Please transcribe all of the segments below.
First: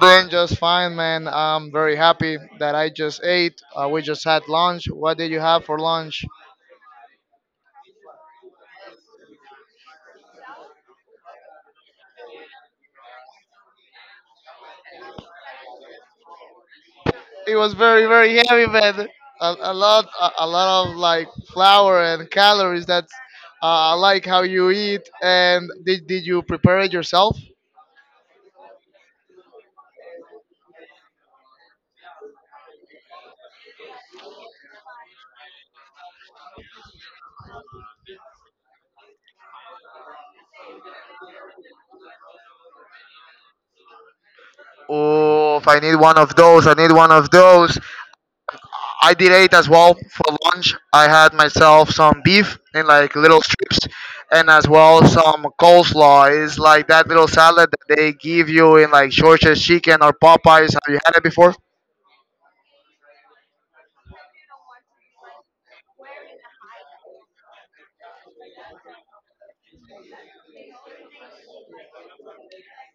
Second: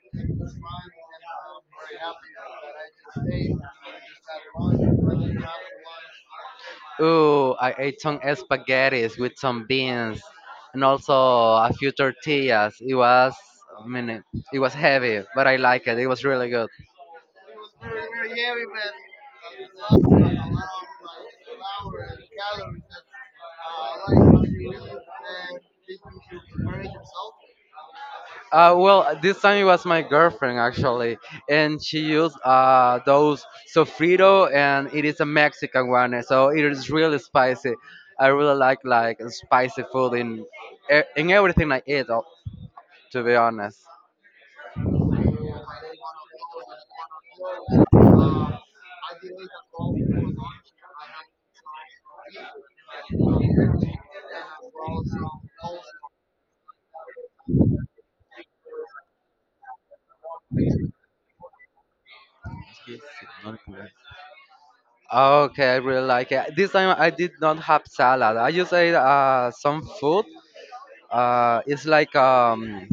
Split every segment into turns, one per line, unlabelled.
doing just fine, man. I'm very happy that I just ate. We just had lunch. What did you have for lunch?
Ooh, I ate some spaghetti with some beans and also a few tortillas. I mean, it, it was heavy, but I like it. It was really good.
It was very, very heavy, man. A lot of like flour and calories. That's I like how you eat. And did you prepare it yourself?
This time it was my girlfriend actually, and she used those sofrito, and it is a Mexican one, so it is really spicy. I really like spicy food in in everything I eat, to be honest.
Oh, if I need one of those, I need one of those. I did it as well for lunch. I had myself some beef in like little strips, and as well some coleslaw. It's like that little salad that they give you in like George's Chicken or Popeyes. Have you had it before?
Okay, I really like it. This time I did not have salad. I just ate some food. It's like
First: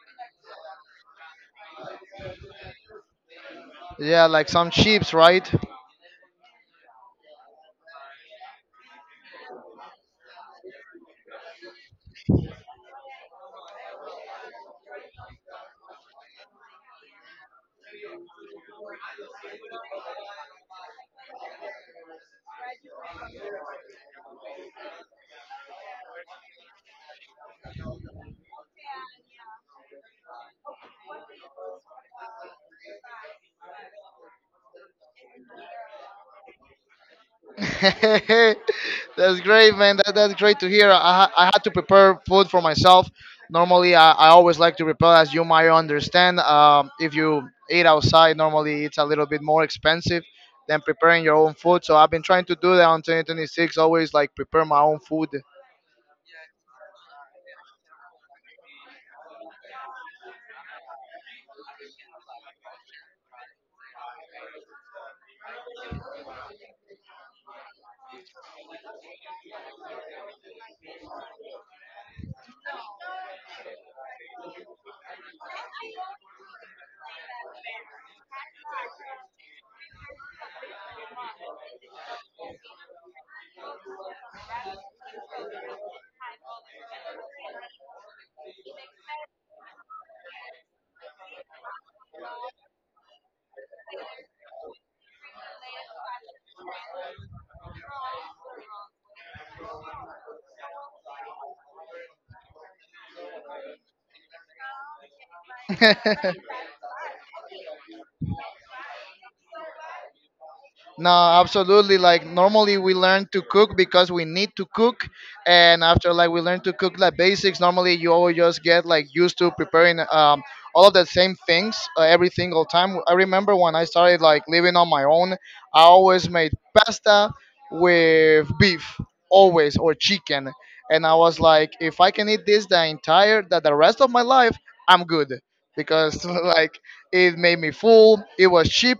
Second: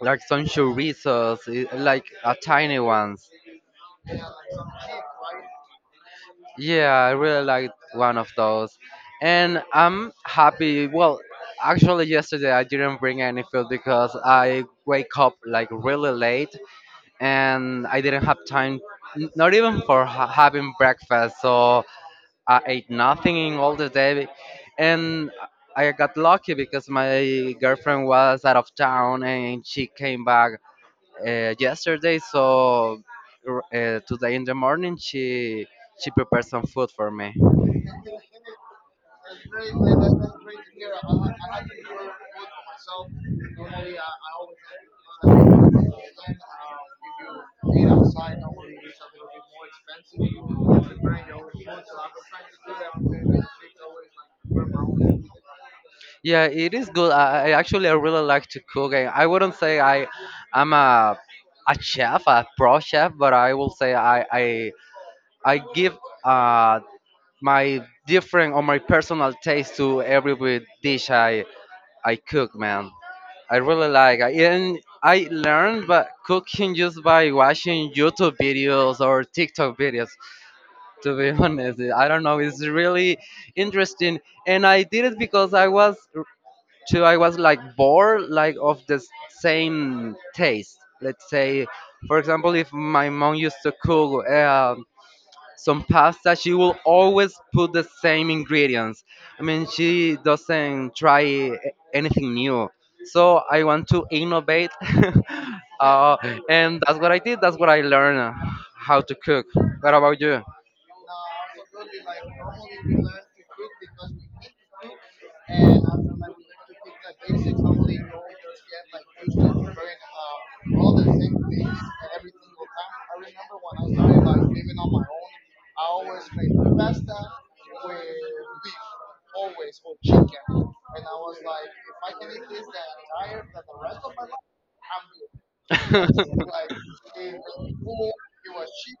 some chorizos, tiny ones.
Yeah, like some chips, right?
Yeah, I really liked one of those, and I'm happy. Yesterday I didn't bring any food because I wake up like really late, and I didn't have time, not even for having breakfast. So I ate nothing in all the day, and I got lucky because my girlfriend was out of town and she came back yesterday. So today in the morning, she prepared some food for me.
That's great, man. That's great to hear. I had to prepare food for myself. Normally, I always like to prepare, as you might understand. If you eat outside, normally it's a little bit more expensive than preparing your own food. So I've been trying to do that on 2026, always like prepare my own food.
Yeah, it is good. I actually I really like to cook. I wouldn't say I'm a chef, a pro chef, but I will say I give my different or my personal taste to every dish I cook, man. I really like I and I learned but cooking just by watching YouTube videos or TikTok videos. To be honest, I don't know. It's really interesting, and I did it because I was too. I was like bored, like of the same taste. Let's say, for example, if my mom used to cook some pasta, she will always put the same ingredients. I mean, she doesn't try anything new, so I want to innovate. uh, and that's what I did, that's what I learned how to cook. What about you?
No, absolutely. Like normally we learn to cook because we need to cook, and after like we learn to cook like basics, normally you always just get like used to preparing all of the same things every single time. I remember when I started like living on my own, I always made pasta with beef always or chicken. And I was like, if I can eat this the entire that the rest of my life, I'm good because like it made me full. It was cheap,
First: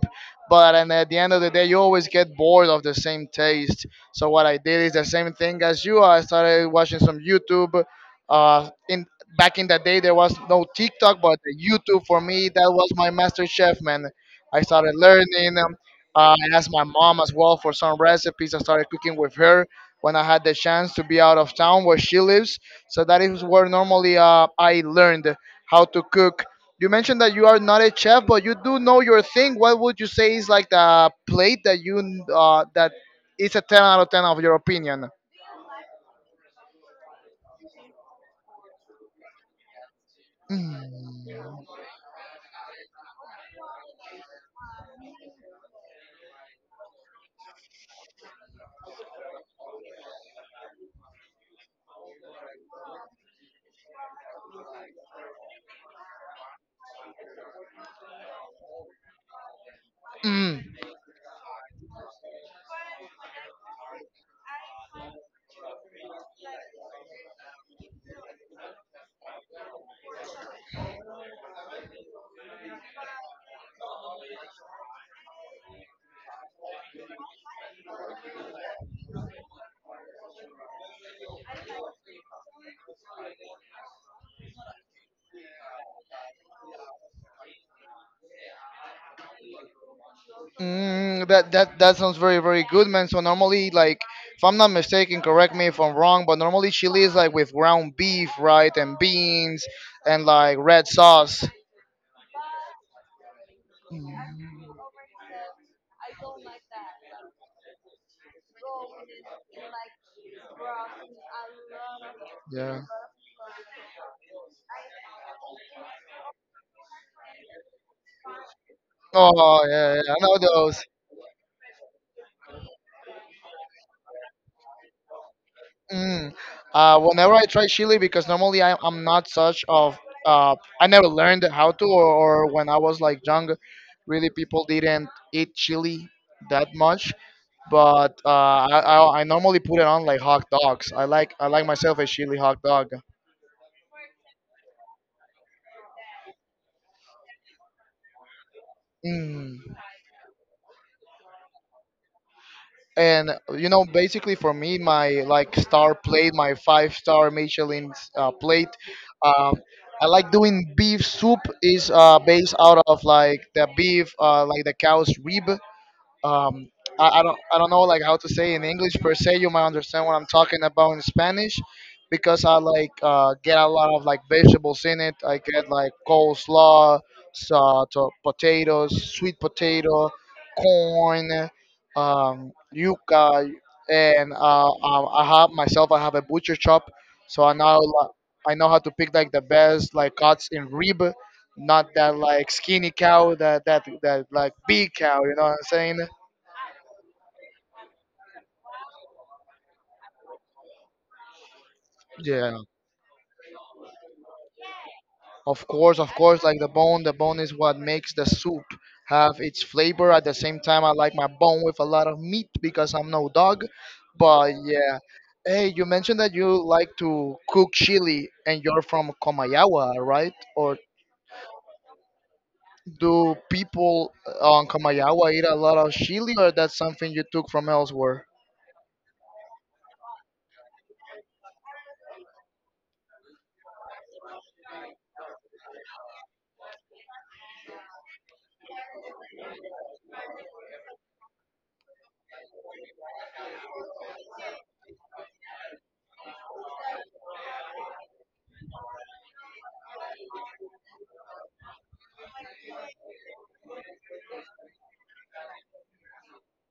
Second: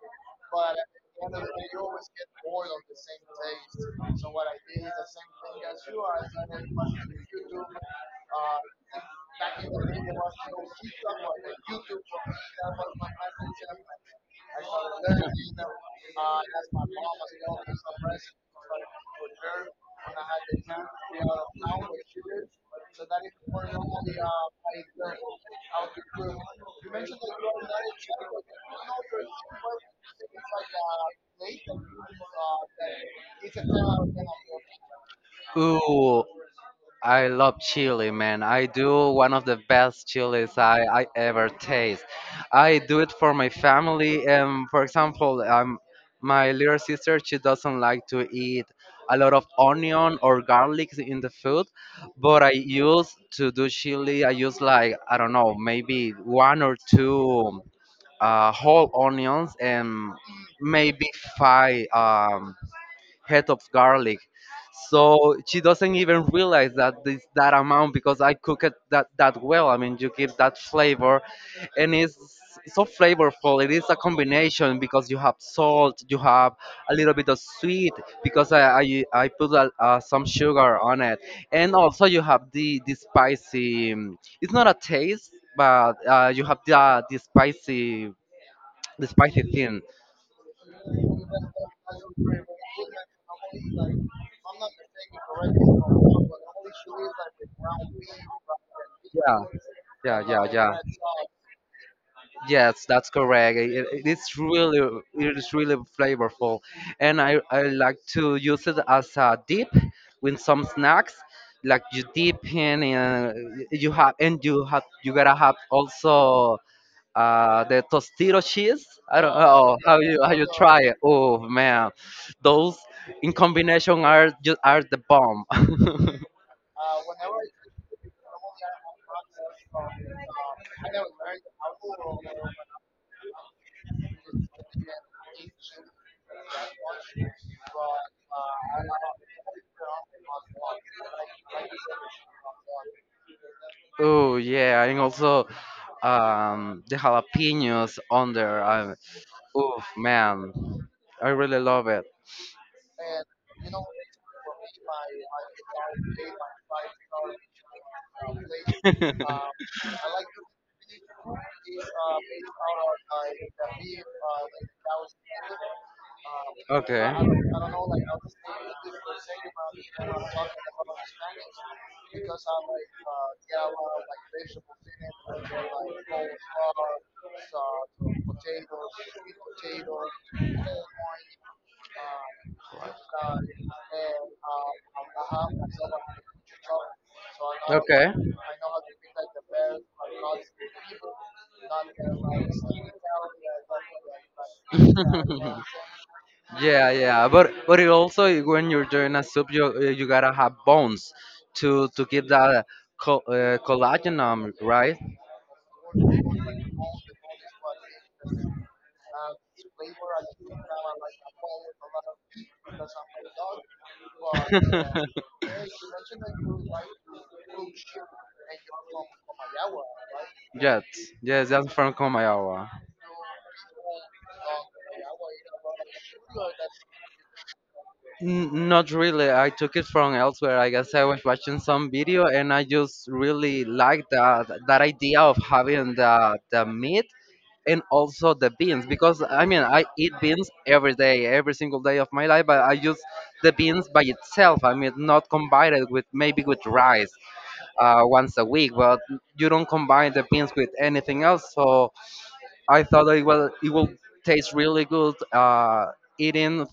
but and at the end of the day, you always get bored of the same taste. So what I did is the same thing as you. I started watching some YouTube. In Back in the day, there was no TikTok, but the YouTube for me that was my master chef, man. I started learning. I asked my mom as well for some recipes. I started cooking with her when I had the chance to be out of town where she lives. So that is where normally I learned how to cook. You mentioned that you are not a chef, but you do know your thing. What would you say is like the plate that you that is a 10 out of 10 of your opinion?
Ooh, I love chili, man. I do one of the best chilies I ever
Mm.
taste. I do it for my family. For example, my little sister, she doesn't like to eat a lot of onion or garlic in the food. But I use to do chili, I use like, I don't know, maybe one or two whole onions, and
Mm.
maybe five head of garlic. So she doesn't even realize that amount because I cook it that well. I mean, you give that flavor, and it's so flavorful. It is a combination because you have salt, you have a little bit of sweet because I put some sugar on it, and also you have the spicy. It's not a taste, but you have the the spicy thing.
Mm, that that that sounds very very good, man. So normally, like, if I'm not mistaken, correct me if I'm wrong, but normally chili is like with ground beef, right, and
Yeah,
beans,
yeah,
and
yeah,
like
yeah.
red sauce.
Yes, that's correct. It's really, it is really flavorful, and I like to use it as a dip with some snacks. Like you dip
Yeah.
in, you have, you gotta have also the tostito cheese. I don't
Oh
know
yeah, yeah yeah, I
how
know
you try
those.
it. Oh, man, those in combination are just are the bomb.
Mm. Whenever I try chili, because normally I'm not such of uh, I never learned how to, or when I was like young, really people didn't eat chili that much. But I normally put it on like hot dogs. I like myself a chili hot dog.
Oh, yeah, and also the jalapenos on there.
Mm.
Oh, man, I really love it.
And you know, basically for me, my like star plate, my five-star Michelin plate. Um, I like doing beef soup is based out of like the beef, like the cow's rib. um,
Okay.
I don't know like how to say in English per se. You might understand what I'm talking about in Spanish because I like get a lot of like vegetables in it. I get like
Wow.
coleslaw, so, to potatoes, sweet potato, corn, yuca, and I have myself. I have a butcher shop, so I know
Okay.
like, I know how to pick like the best like cuts in rib. Not that like skinny cow, that that that like big cow. You know what I'm saying?
Yeah, yeah. But it also when you're doing a soup, you you gotta have bones to keep
Yeah,
that collagen, right?
of course, of course. Like the bone is what makes the soup have its flavor. At the same time, I like my bone with a lot of meat because I'm no dog. But yeah, hey, you mentioned that you like to cook chili, and you're from Comayawa, right? Or
Yes, yes, that's from Komayawa.
do people on Comayawa eat a lot of chili, or that's something you took from elsewhere?
Not really. I took it from elsewhere. I guess I was watching some video and I just really liked that idea of having the meat and also the beans because I mean I eat beans every day, every single day of my life, but I use the beans by itself. I mean not combined it with maybe with rice once a week, but you don't combine the beans with anything else. So I thought that it will taste really good eating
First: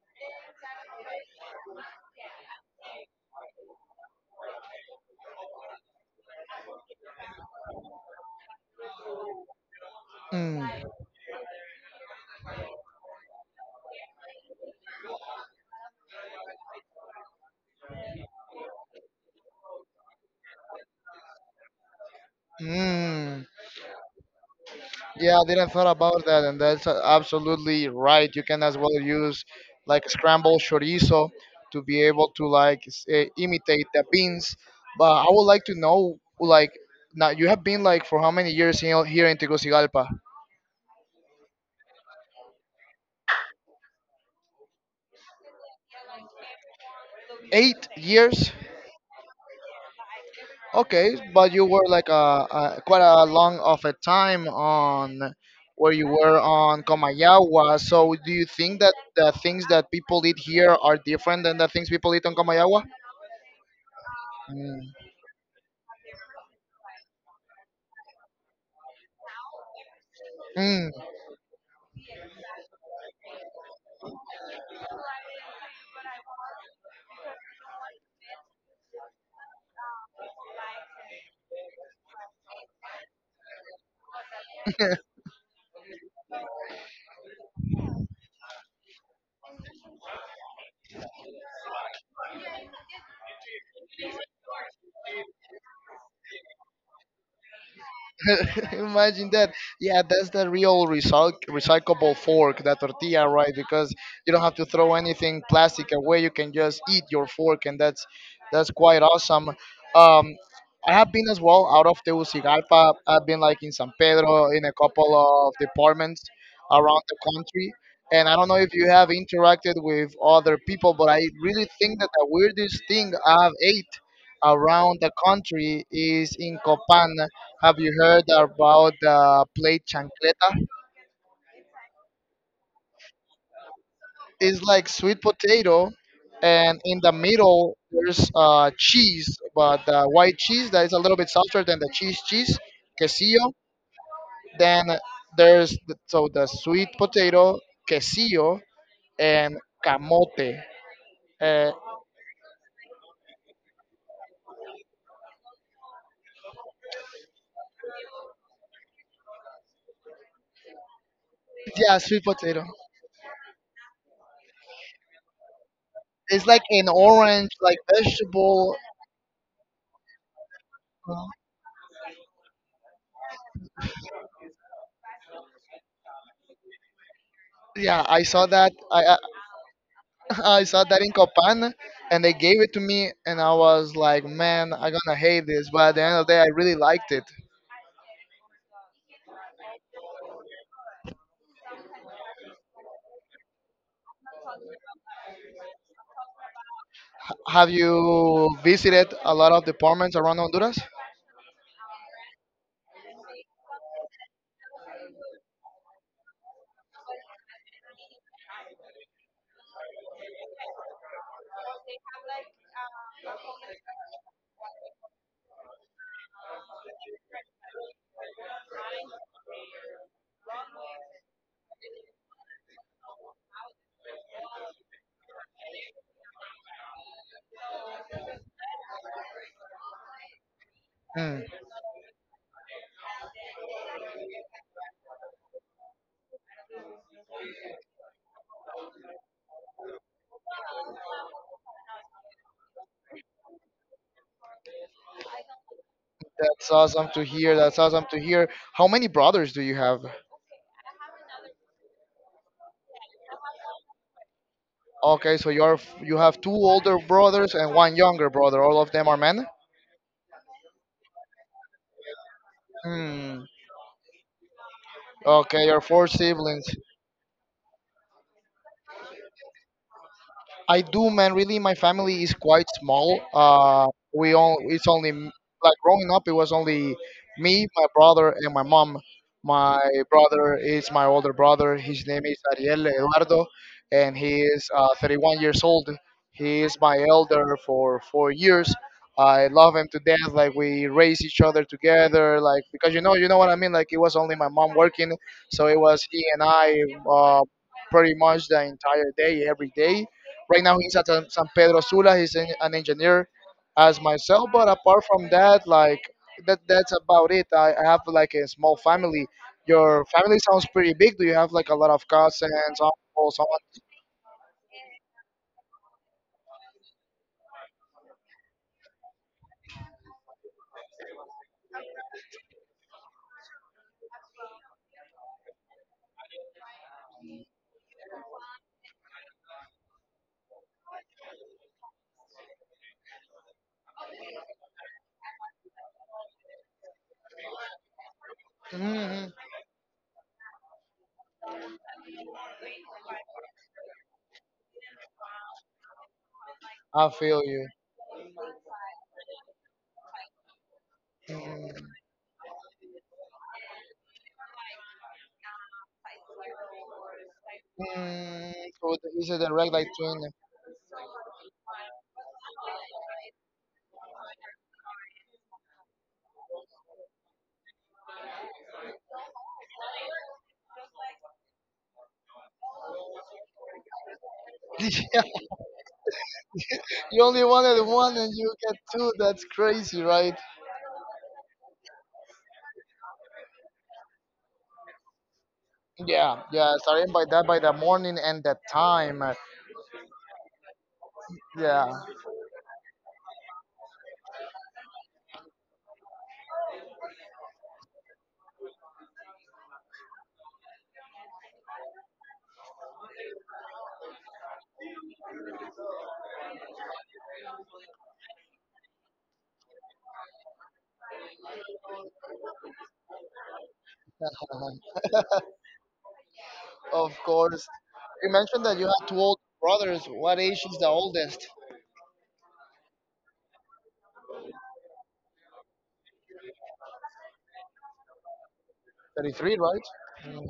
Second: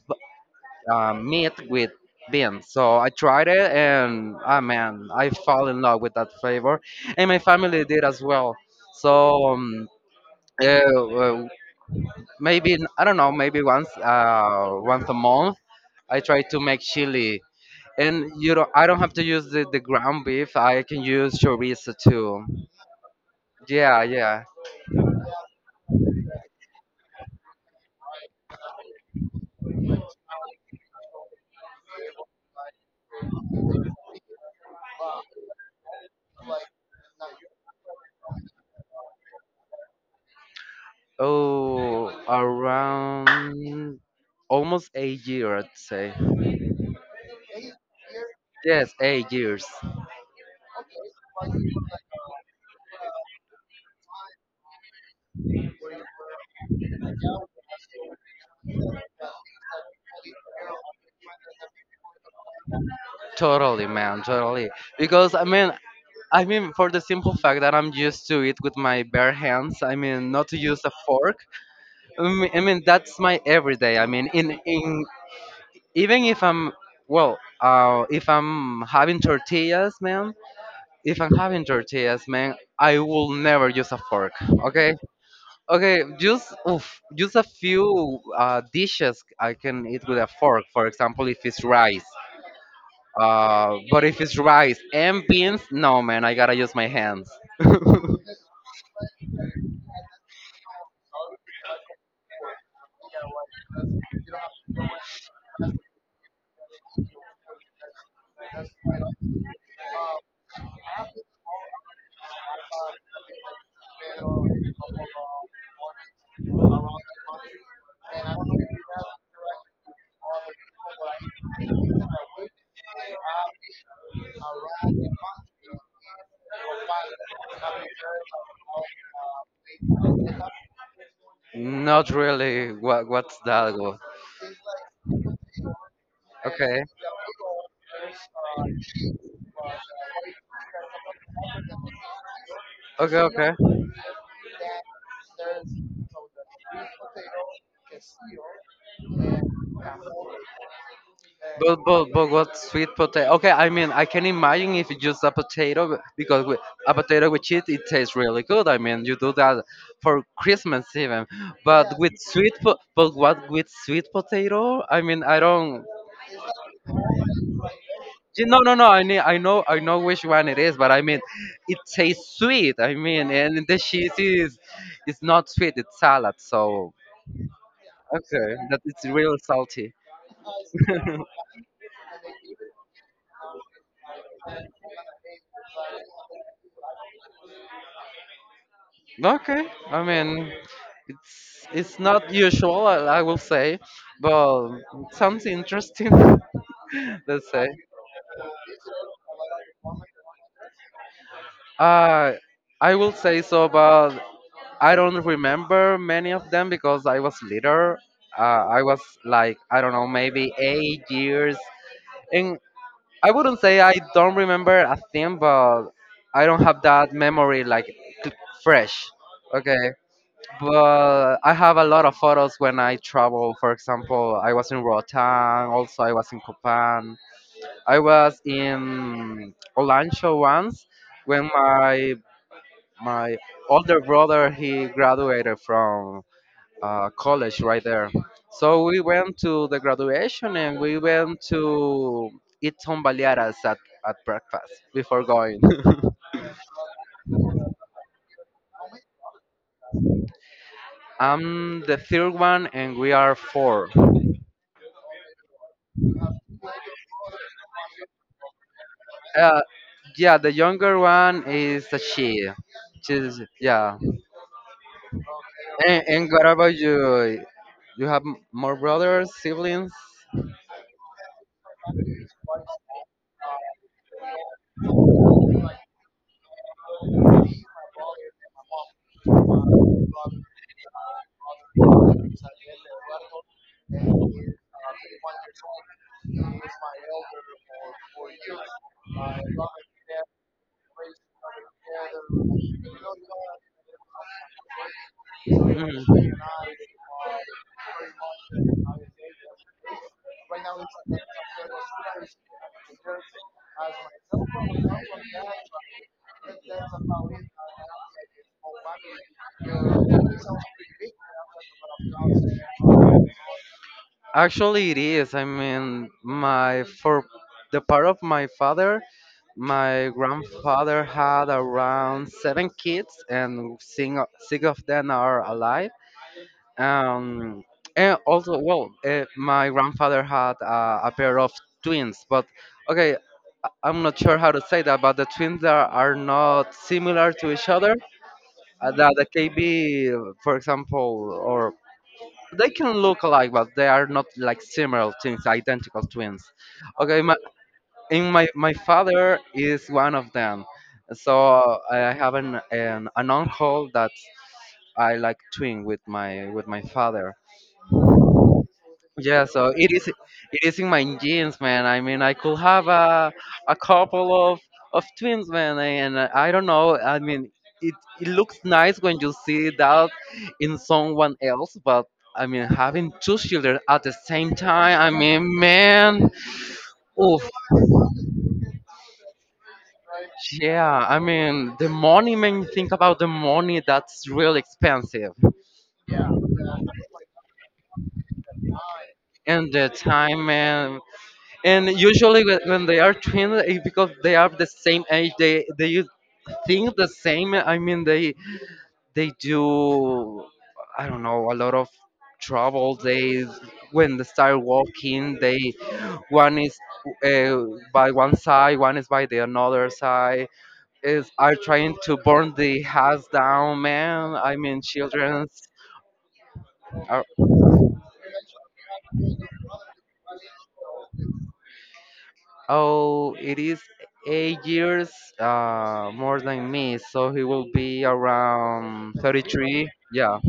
meat with beans. So I tried it, and ah man, I fell in love with that flavor, and my family did as well. So
Mm.
uh, uh, maybe I don't know, maybe once a month I try to make chili, and you know I don't have to use the ground beef. I can use chorizo too.
Mm.
Yeah, yeah.
Yeah, I didn't thought about that, and absolutely right. You can as well use like scrambled chorizo to be able to imitate the beans. But I would like to know, like, now you have been like for how many years here here in Tegucigalpa?
Oh, around almost 8 years, I'd say.
8 years.
Yes, 8 years.
Okay, but you were like a quite a long of a time on where you were on Comayagua. So do you think that the things that people eat here are different than the things people eat on Comayagua?
Totally, man, totally.
Mm.
Because I mean, I mean, for the simple fact that I'm used to it with my bare hands. I mean, not to use a
Mm.
fork. I mean that's my everyday. I mean, in even if I'm well, if I'm having tortillas, man. If I'm having tortillas, man, I will never use a fork. Okay. Okay, just oof, just a few dishes I can eat with a fork. For example, if it's rice. But if it's rice and beans, no man, I gotta use my hands.
Imagine that. Yeah, that's the real recyclable fork, that tortilla, right? Because you don't have to throw anything plastic away. You can just eat your fork, and that's quite awesome. Um, I have been as well out of Tegucigalpa. I've been like in San Pedro, in a couple of departments around the country. And I don't know if you have interacted with other people, but I really think that the weirdest thing I've ate around the country is in Copan. Have you heard about the plate chancleta?
Not really. What what's that?
It's like sweet potato, and
Okay.
in the middle there's cheese, but white cheese that is a little bit softer than the cheese,
Okay. Okay.
quesillo. Then there's the, so the sweet potato, quesillo, and camote. Uh,
But what sweet potato? Okay, I mean I can imagine if it's just a potato because with, a potato with cheese it tastes really good. I mean you do that for Christmas even. But
yeah,
with
sweet potato.
but what with sweet potato? I mean I don't.
It's like an orange, like
You- No, no,
vegetable.
no. I mean I know which one it is, but I mean
uh,
it tastes sweet. I mean and the cheese is it's not sweet. It's salad. So
Yeah, I saw
okay,
that.
that it's real salty.
I saw that in Copan, and they gave it to me, and I was like, man, I'm gonna hate this. But at the end of the day, I really liked it.
Okay, I mean, it's not usual, I will say, but it sounds interesting. Let's say.
Have you visited a lot of departments around Honduras?
Uh, I will say so, but I don't remember many of them because I was little. I was like, I don't know, maybe 8 years. And I wouldn't say I don't remember a thing, but I don't have that memory like cl- fresh. Okay. But I have a lot of photos when I travel. For example, I was in Rotan, also I was in Copan. I was in Olancho once
Mm,
when my older brother he graduated from college right there. So we went to the graduation and we went to eat tombaleadas at breakfast before going.
that's awesome to hear. That's awesome to hear. How many brothers do you have?
I'm the third one and we are four.
Okay, so you have two older brothers and one younger brother. All of them are men.
Uh, yeah, the younger one is a she. She's
Hmm.
yeah.
Okay, you're four
And what
siblings.
about you? You have more brothers, siblings?
I do, man. Really, my family is quite small. We all It's only like growing up, it was only me, my brother, and my mom. My brother is my older brother. His name is Ariel Eduardo, and he is 31 years old. He is my elder for 4 years. I love him to death. Like we raise each other together. Like because you know what I mean. Like it was only my mom working, so it was he and I uh, pretty much the entire day, every day. Right now, he's at
Mhm.
San Pedro Sula. He's an engineer as myself. But apart from that, like that's about it. I have like a small family. Your family sounds pretty big. Do you have like a lot of cousins, uncles, aunts?
Actually, it is. I mean, my for the part of my father, my grandfather had around 7 kids, and six of them are alive. Um, and also, well, my grandfather had a pair of twins, but okay, I'm not sure how to say that, but are not similar to each other. That
Hmm.
they can be, for example, or they can look alike, but they are not like similar twins, identical twins.
I
Okay, my,
feel you.
in my my father is one of them, so
Mm-hmm.
I have an uncle that's I like twin with my father.
So the- it's a
Yeah,
direct
so
like twin.
it is in my genes, man. I mean, I could have a couple of twins, man, and I don't know. I mean, it it looks nice when you see that in someone else, but I mean, having two children at the same time, I
Yeah,
mean, man,
you only
oof,
wanted one and you get two. That's crazy, right?
yeah. I mean, the money, man. You Think about the money. That's real expensive,
Yeah, yeah. Starting by that, by the morning and the time.
and the time, man. And
Yeah,
usually when they are twins, eh, because they are the same age, they think the same. I mean, they do. I don't know, a lot of trouble. They when they start walking, they one is uh, by one side, one is by the another side. Is are trying to burn the house down, man. I mean, children
of
are.
course. You mentioned that you have two older brothers. What age is the oldest?
Oh, it is 8 years more than me, so he will be around
33, right?
33. Yeah.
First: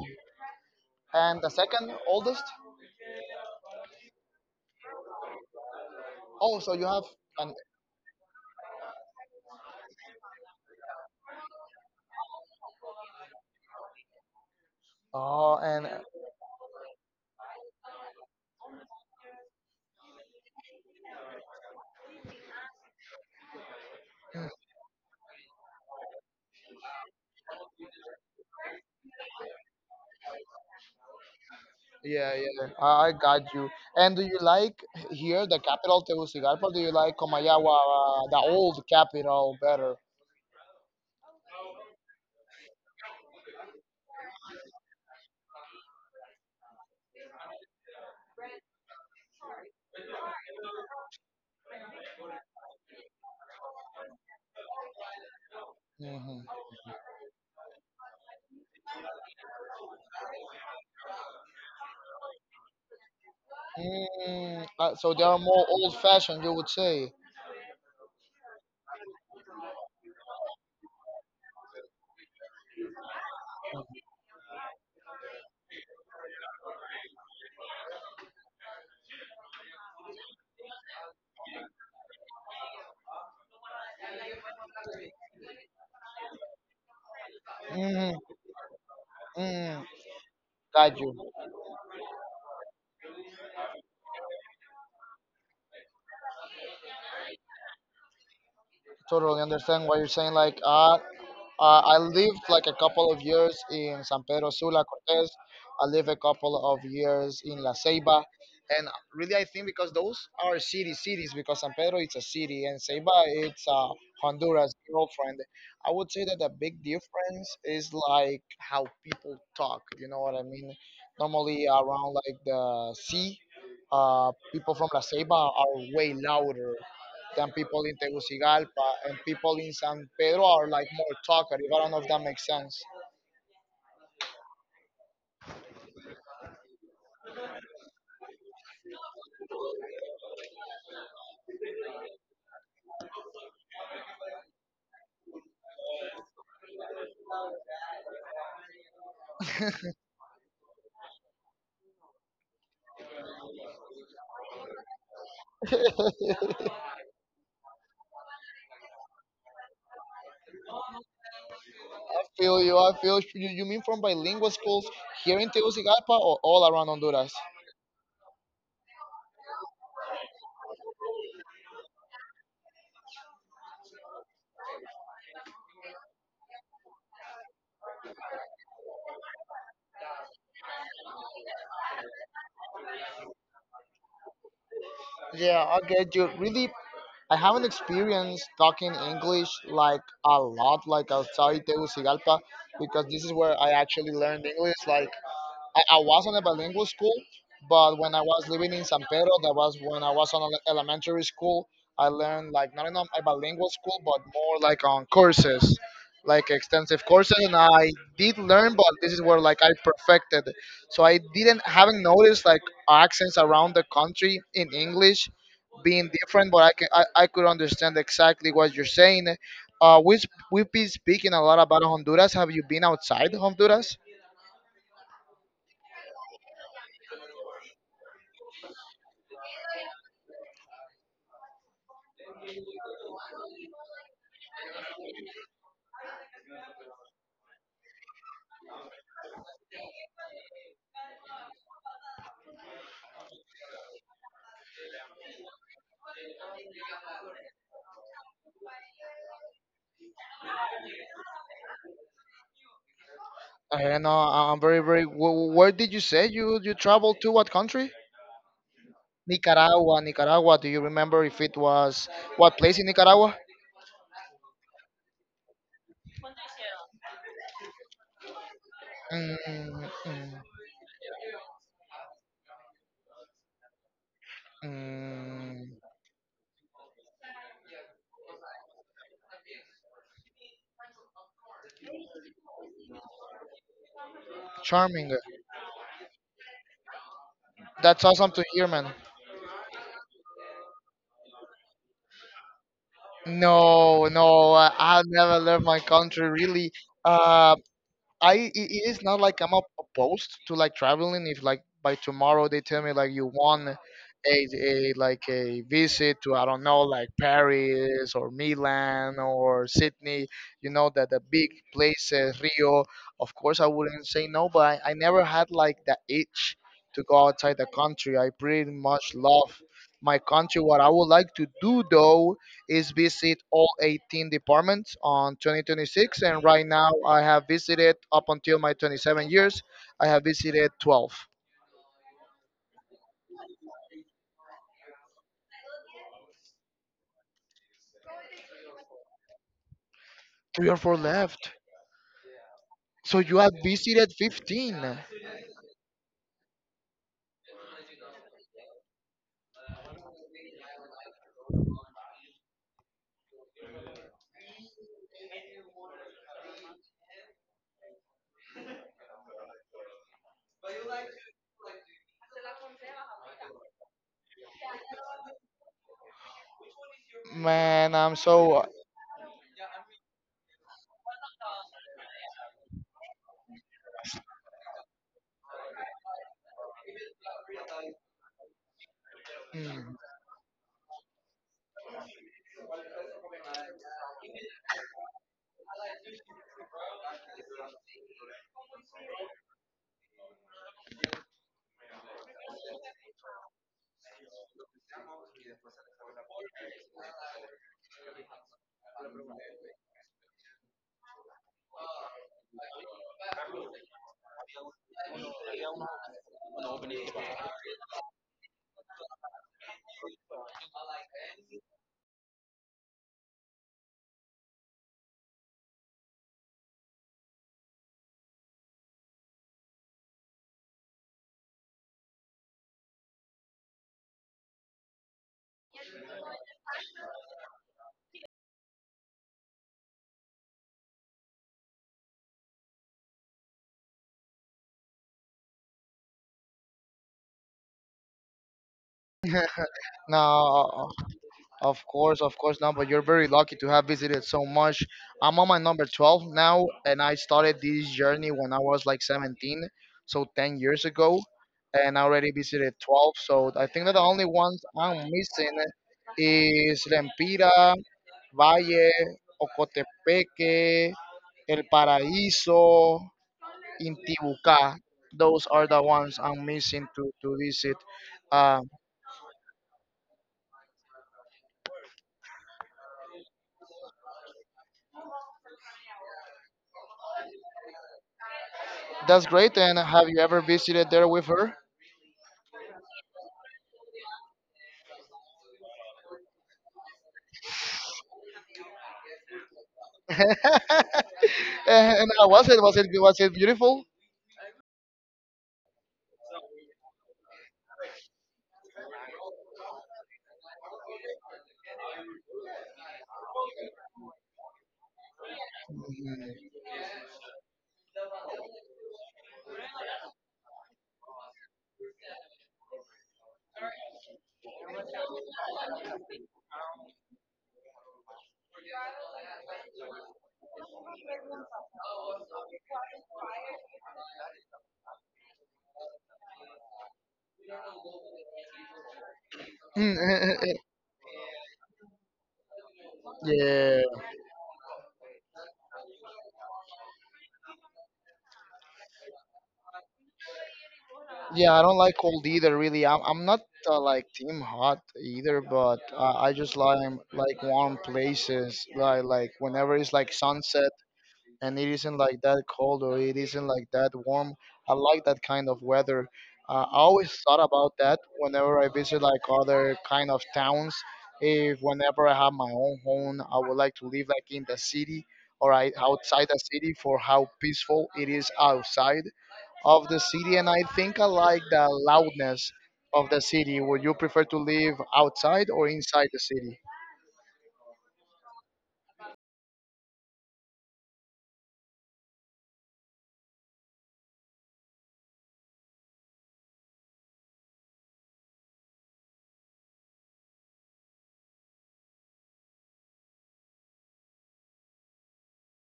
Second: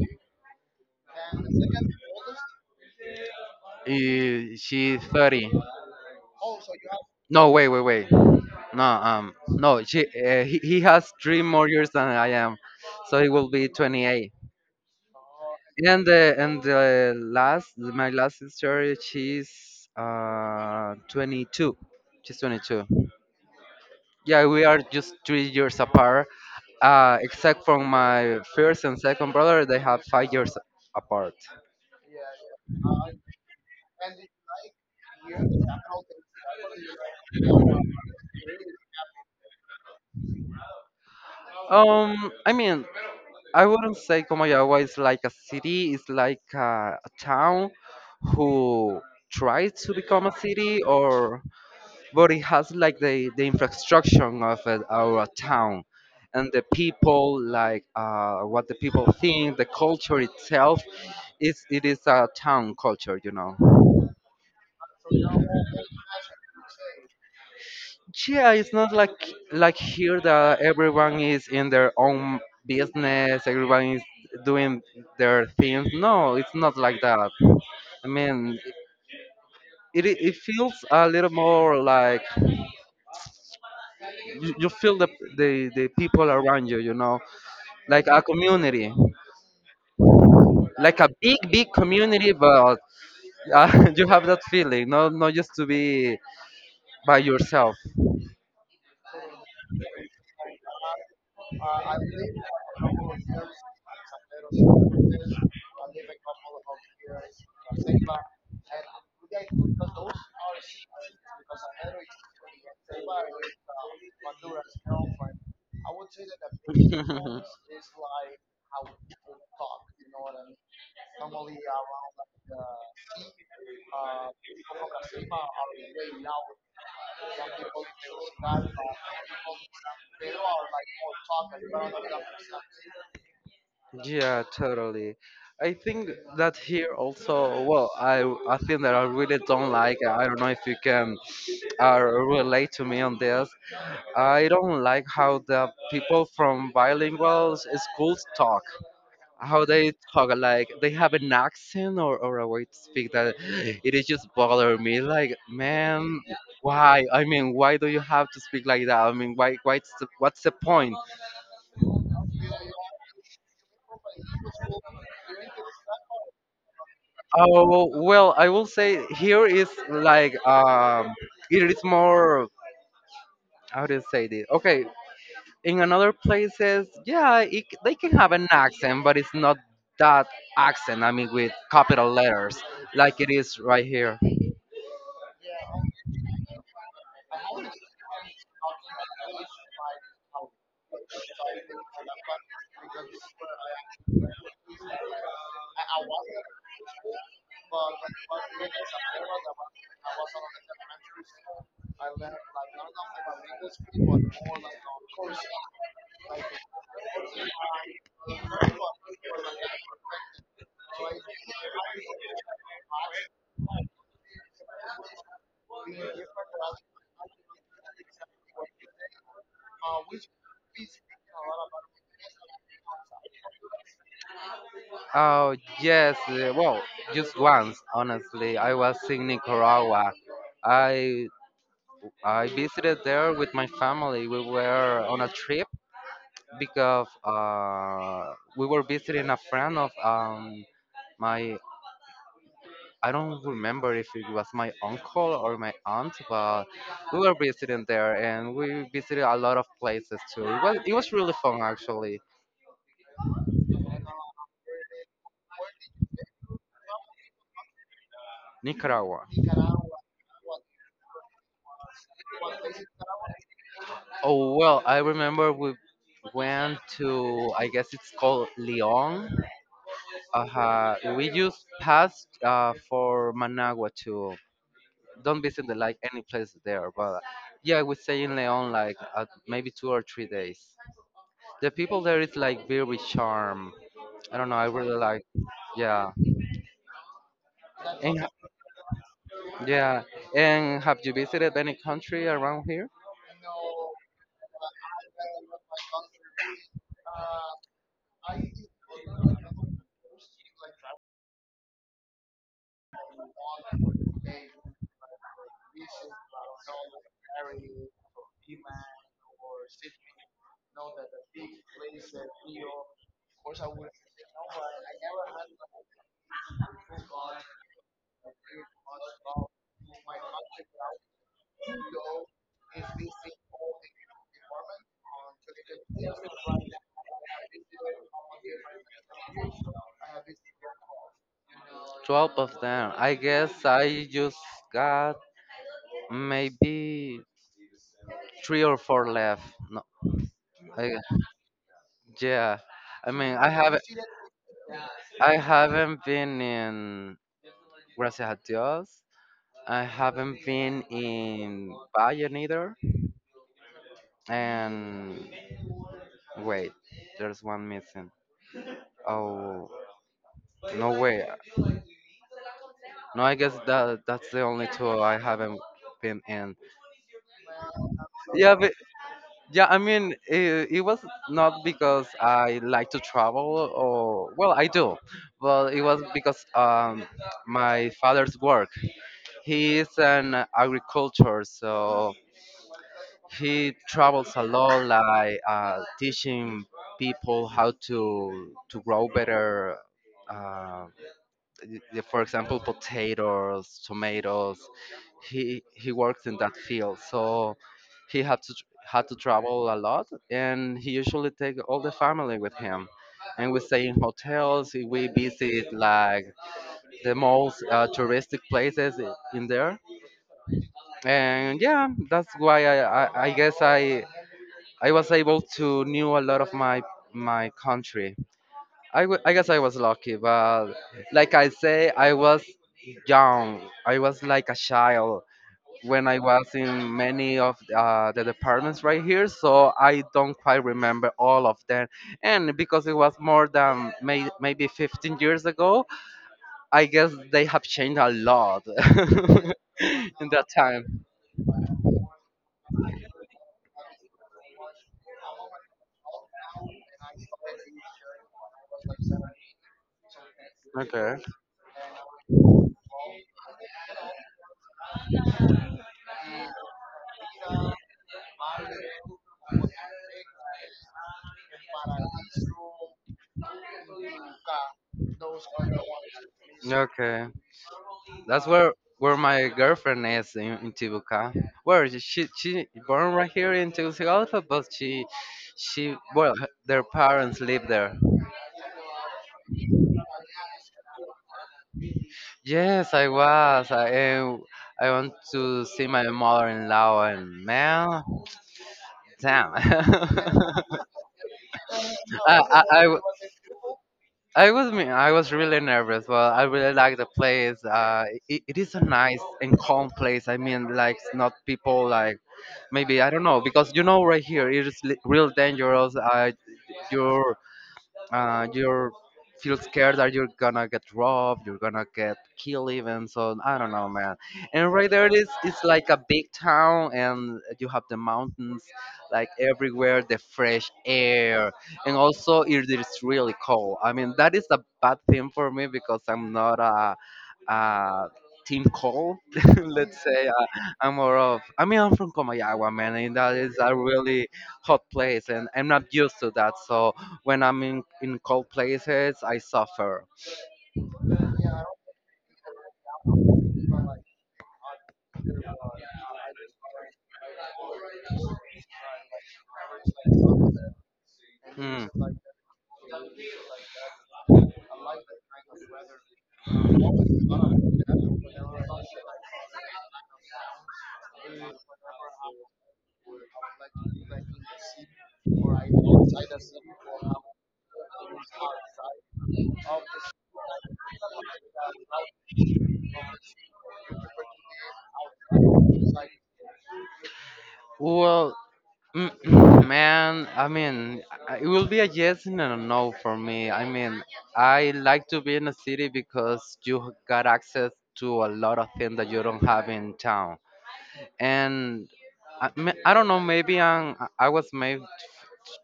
And the second oldest?
Eh, she's 30.
Oh, so you have.
No, wait, wait, wait. No. He has three more years than I am, so he will be 28.
Oh, and
And the last, my last sister, she's 22. She's 22. Yeah, we are just 3 years apart. Except from my first and second brother, they have 5 years apart.
yeah, yeah, I got you. And do you like here the capital Tegucigalpa? Or do you like Comayagua, the old capital, better?
Um, I mean, I wouldn't say Comayagua is like a city, it's like a town who tried to become a city, or but it has like the infrastructure of a, our town.
Hmm.
And the people like what the people think, the culture itself is a town culture.
Mm, so they are more old-fashioned, you would say.
Yeah, it's not like here that everyone is in their own business, everyone is doing their things. No, it's not like that. I mean, it feels a little more like you feel the people around you you know like
Mm-hmm.
a community,
Mm, got
like a
you.
big community. But you have that feeling. Not just to be by yourself.
Totally understand what you're saying. I lived like a couple of years in San Pedro Sula, Cortez. I lived a couple of years in La Ceiba. And really, I think because those are city cities, because San Pedro it's a city and Ceiba it's Honduras girlfriend. I would say that the big difference is like how people talk. You know what I mean? Normally around like the sea, people from La Ceiba are way louder than people in Tegucigalpa, and people in San Pedro are like more talkative. I don't know if that makes sense.
Yeah, totally. I think that here also, well, I think that I really don't like. I don't know if you can relate to me on this. I don't like how the people from bilingual s- schools talk. How they talk, like they have an accent, or a way to speak that it is just bother me. Like, man, why? I mean, why do you have to speak like that? I mean, why? Why? What's the point?
I feel you. I feel you. You mean from bilingual schools here in Tegucigalpa or all around Honduras?
Oh well, I will say here is like it is more. How do you say this? Okay, in another places, yeah, it, they can have an accent, but it's not that accent. I mean, with capital letters, like it is right here.
Yeah, I get you. Really, I haven't experienced talking English like a lot, like outside Tegucigalpa, because this is where I actually learned English. Like I was in a bilingual school, but when I was living in San Pedro, that was when I was on elementary school. I learned like not in a bilingual school, but more like on courses, like extensive courses, and I did learn, but this is where like I perfected. So I didn't haven't noticed like accents around the country in English being different, but I can I could understand exactly what you're saying. Uh, we we've been speaking a lot about Honduras. Have you been outside Honduras?
Oh yes, well, just once, honestly, I was in Nicaragua. I I visited there with my family. We were on a trip because we were visiting a friend of my— I don't remember if it was my uncle or my aunt, but we were visiting there and we visited a lot of places too. It was really fun, actually.
I don't know. I'm very, very. Where did you say you traveled to? What country?
Nicaragua.
Nicaragua, Nicaragua. Do you remember if it was what place in Nicaragua?
Oh well, I remember we went to, I guess it's called Leon.
Mm, mm,
We just passed for Managua too. Don't visit the,
mm.
like any place there, but yeah, I would stay in Leon like maybe 2 or 3 days. The people there is like very charm. I don't know. I really
Charming.
like. Yeah.
That's
And ha-
awesome to hear, man.
yeah. And have you visited any country around here?
No, no, I never left my country really. Uh, I it it is not like I'm opposed to like traveling. If like by tomorrow they tell me like you want a like a visit to I don't know like Paris or Milan or Sydney, you know, that the big places, Rio. Of course I wouldn't say no, but I never had like the itch to go outside the country. I pretty much love my country. What I would like to do though is visit all 18 departments on 2026, and right now I have visited up until my 27 years. I have visited 12.
12 of them. I guess I just got maybe three or four left. No,
Three or
I,
four left,
yeah. I
so you
mean,
have visited 15.
I haven't been in Gracias a Dios. I haven't been in Bayern either. And wait, there's one missing. Oh, no way. No, I guess that that's the only two I haven't been in.
Man, I'm so
Yeah, but yeah, I mean, it was not because I like to travel, or well, I do, but it was because my father's work. He is
mm.
an agriculture, so he travels a lot, like teaching people how to grow better. Uh, for example, potatoes, tomatoes. He works in that field, so he had to tr- had to travel a lot, and he usually take all the family with him. And we stay in hotels. We visit like the most touristic places in there. And yeah, that's why I guess I was able to knew a lot of my my country. I guess I was lucky, but like I say, I was young. I was like a child when I was in many of the departments right here, so I don't quite remember all of them. And because it was more than maybe 15 years ago, I guess they have changed a lot
no
in that time.
Of course, of course, no, but you're very lucky to have visited so much. I'm on my number 12 now, and I started this journey when I was like 17, so 10 years
Okay.
ago, and I already visited 12. So I think that the only ones I'm missing is Lempira, Valle, Ocotepeque, El Paraíso, Intibucá. Those are the ones I'm missing
Okay.
to visit.
That's
Uh,
where my girlfriend is in Tibuca. Where is she born right here in Tegucigalpa, but she well their parents live there.
that's great. And have you ever visited there with her?
Yes, I was. I want to see my mother-in-law and man, damn.
And how was it?
I, I w-
Was it beautiful?
I was me. I was really nervous, but I really like the place. It, it is a nice and calm place. I mean, like not people like maybe, I don't know, because you know right here it is real dangerous. You're you're feel scared that you're gonna get robbed, you're gonna get killed even. So I don't know, man. And right there it is, it's like a big town, and you have the mountains like everywhere, the fresh air, and also it is really cold. I mean that is a bad thing for me because I'm not a uh, team call.
Mm,
Let's say I'm more of. I mean, I'm from Comayagua, man, and that is a
yeah,
really hot place, and I'm not used to that. So when I'm in cold places, I suffer.
yeah. I don't like cold either. Really, I'm not like team hot either, but I just like warm places. Like whenever it's like sunset and it
Hmm.
isn't like that cold or it isn't like that warm. I like that kind of weather. I always thought about that whenever I visit like other kind of towns. If whenever I have my own home, I would like to live like in the city outside the city for how peaceful it is outside of the city. And I think I like the loudness of the city. Would you prefer to live outside or inside the city?
Well, man, I mean, I— it will be a yes and a no for me. I mean, I like to be in a city because you got access to a lot of things that you don't have in town. And I don't know, maybe I was made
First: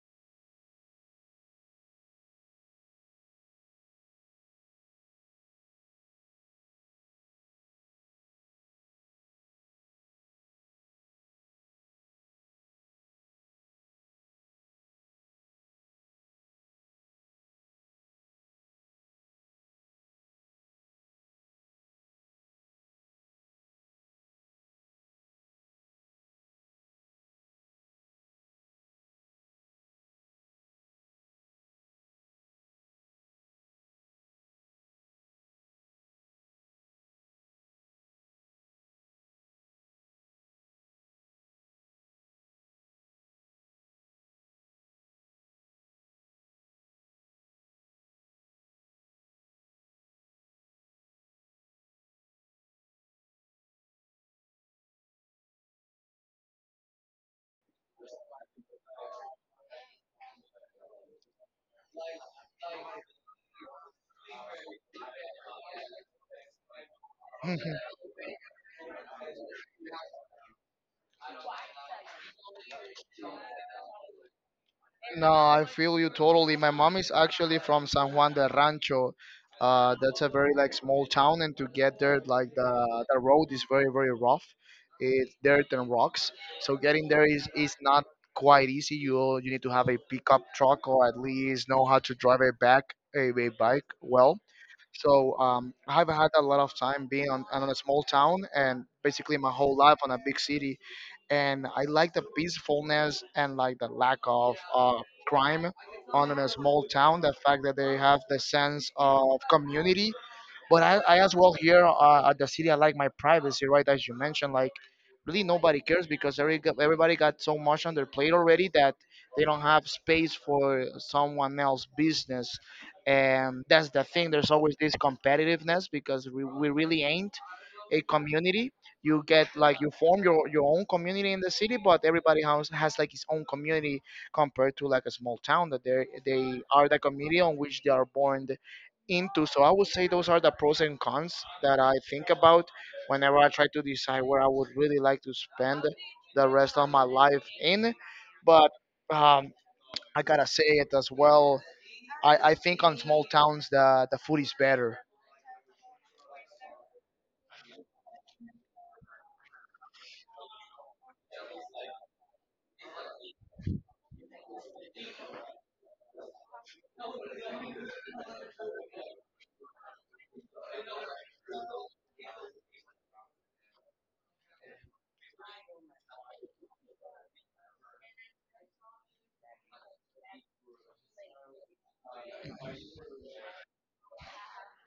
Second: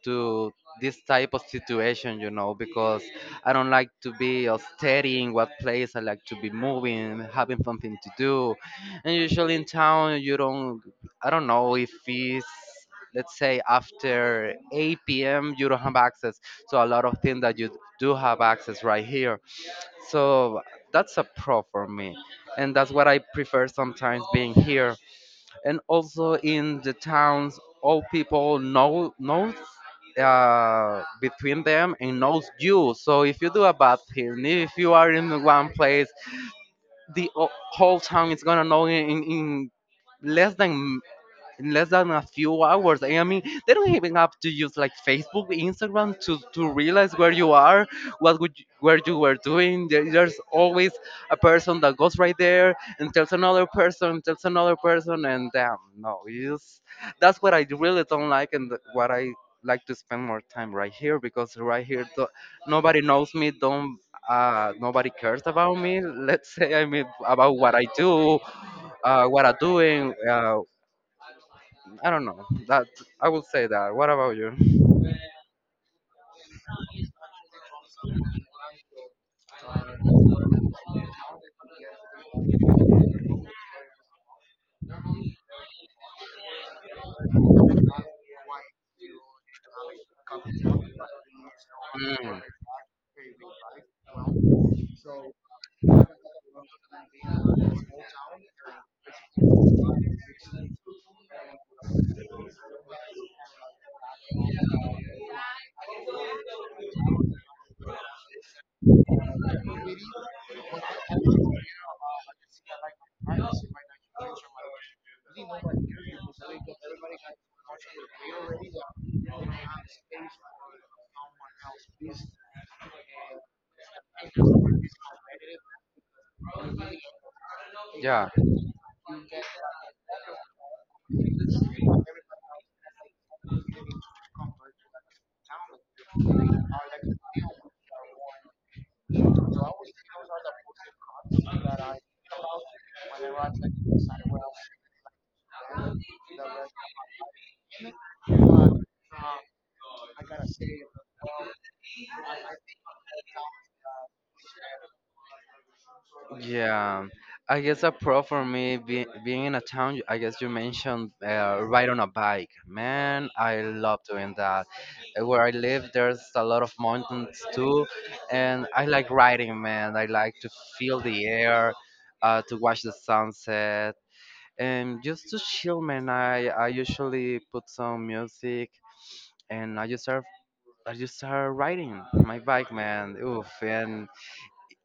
to this type of situation, you know, because I don't like to be steady in what place. I like to be moving, having something to do. And usually in town you don't. I don't know if it's, let's say, after 8 p.m. you don't have access. So a lot of things that you do have access right here, so that's a pro for me, and that's what I prefer sometimes, being here. And also, in the towns, all people knows between them and knows you. So if you do a bad thing, if you are in one place, the whole town is gonna know in less than in less than a few hours. I mean, they don't even have to use like Facebook, Instagram to realize where you are, what would you, where you were doing. There's always a person that goes right there and tells another person, and damn, no, it's, that's what I really don't like, and what I like to spend more time right here. Because right here do, nobody knows me, don't nobody cares about me. Let's say, I mean, about what I do, what I'm doing. I don't know. That I would say that. What about you?
No, I feel you totally. My mom is actually from San Juan de Rancho. That's a very like small town, and to get there, like the road is very, very rough. It's dirt and rocks, so getting there is not quite easy. You need to have a pickup truck or at least know how to drive a bike well. So I've had a lot of time being on a small town and basically my whole life on a big city, and I like the peacefulness and like the lack of crime on a small town. The fact that they have the sense of community, but I as well here at the city, I like my privacy, right? As you mentioned, like really nobody cares because everybody got so much on their plate already that they don't have space for someone else's business. And that's the thing. There's always
Mm.
this competitiveness because we really ain't a
Yeah.
community. You get like you form your own community in the city, but everybody has like his own community compared to like a small town that they are the community on which they are born into. So I would say those are the pros and cons that I think about whenever I try to decide where I would really like to spend the rest of my life in. But um, I gotta say it as well. I think on small towns the food is better.
Yeah, I guess a pro for me, be, being in a town. I guess you mentioned ride on a bike. Man, I love doing that. Where I live, there's a lot of mountains too, and I like riding. Man, I like to feel the air, to watch the sunset. And just to chill, man, I usually put some music and I just start riding my bike, man. Oof. And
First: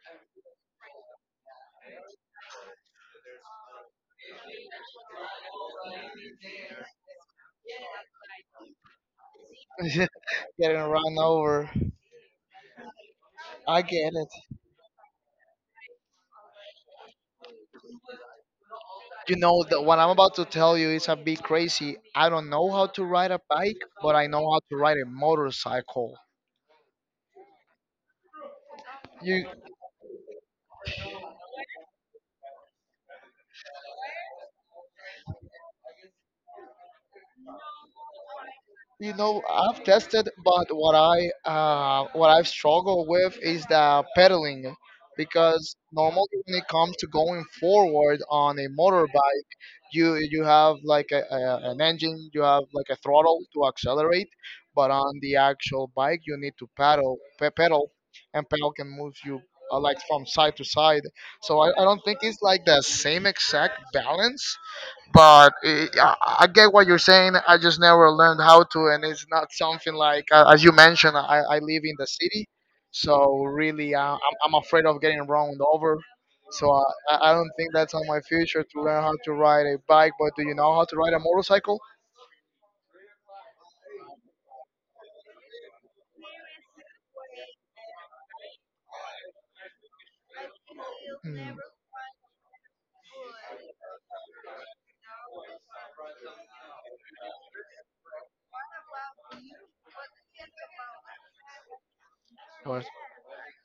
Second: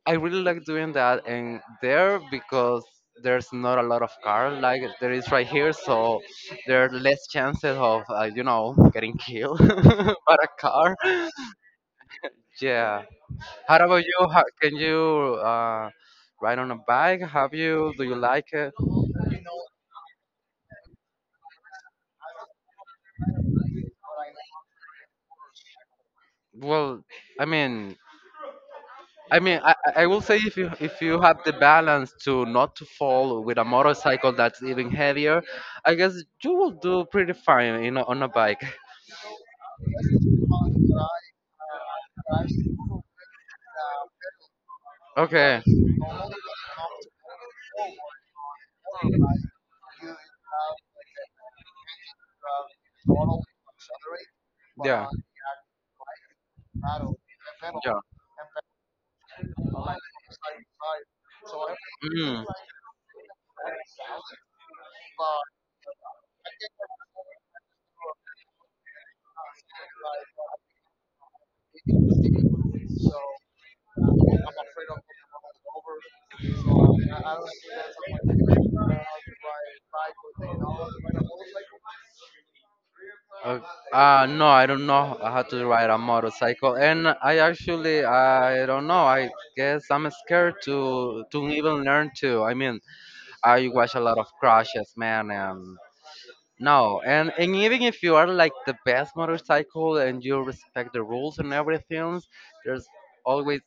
I really like doing that. And there, because there's not a lot of car like there is right here, so there are less chances of you know, getting killed by a
Getting
car.
run over.
Yeah. How
I
about
get
you?
it.
How, can you ride on a bike? Have you? Do you like it?
You know what I'm about to tell you is a bit crazy. I don't know how to ride a bike, but I know how to ride a motorcycle.
Well, I mean, I
You.
mean, I, I I will say, if you have the balance to not to fall with a motorcycle that's even heavier, I guess you will do pretty fine, you know, on a bike.
You know, I've tested, but what I've struggled with is the pedaling,
Okay.
because normally when it comes to going forward on a motorbike, you have like an engine, you have like a throttle to accelerate,
Yeah.
but
Yeah.
on the actual bike you need to pedal, and pedal can move you like from side to side. So I don't think it's
Mm.
like the same exact balance, but I get what you're saying. I just never learned how to, and it's not something like as you mentioned, I live in the city, so really I'm afraid of getting run over, so I don't think that's on my future to learn how to ride a bike. But do you know how to ride a motorcycle?
Uh, no, I don't know how to ride a motorcycle, and I actually I don't know. I guess I'm scared
Hmm.
to even learn to. I mean, I watch a lot of crashes, man, and no, and even if you are like the best motorcycle and you respect the rules and everything,
What?
there's always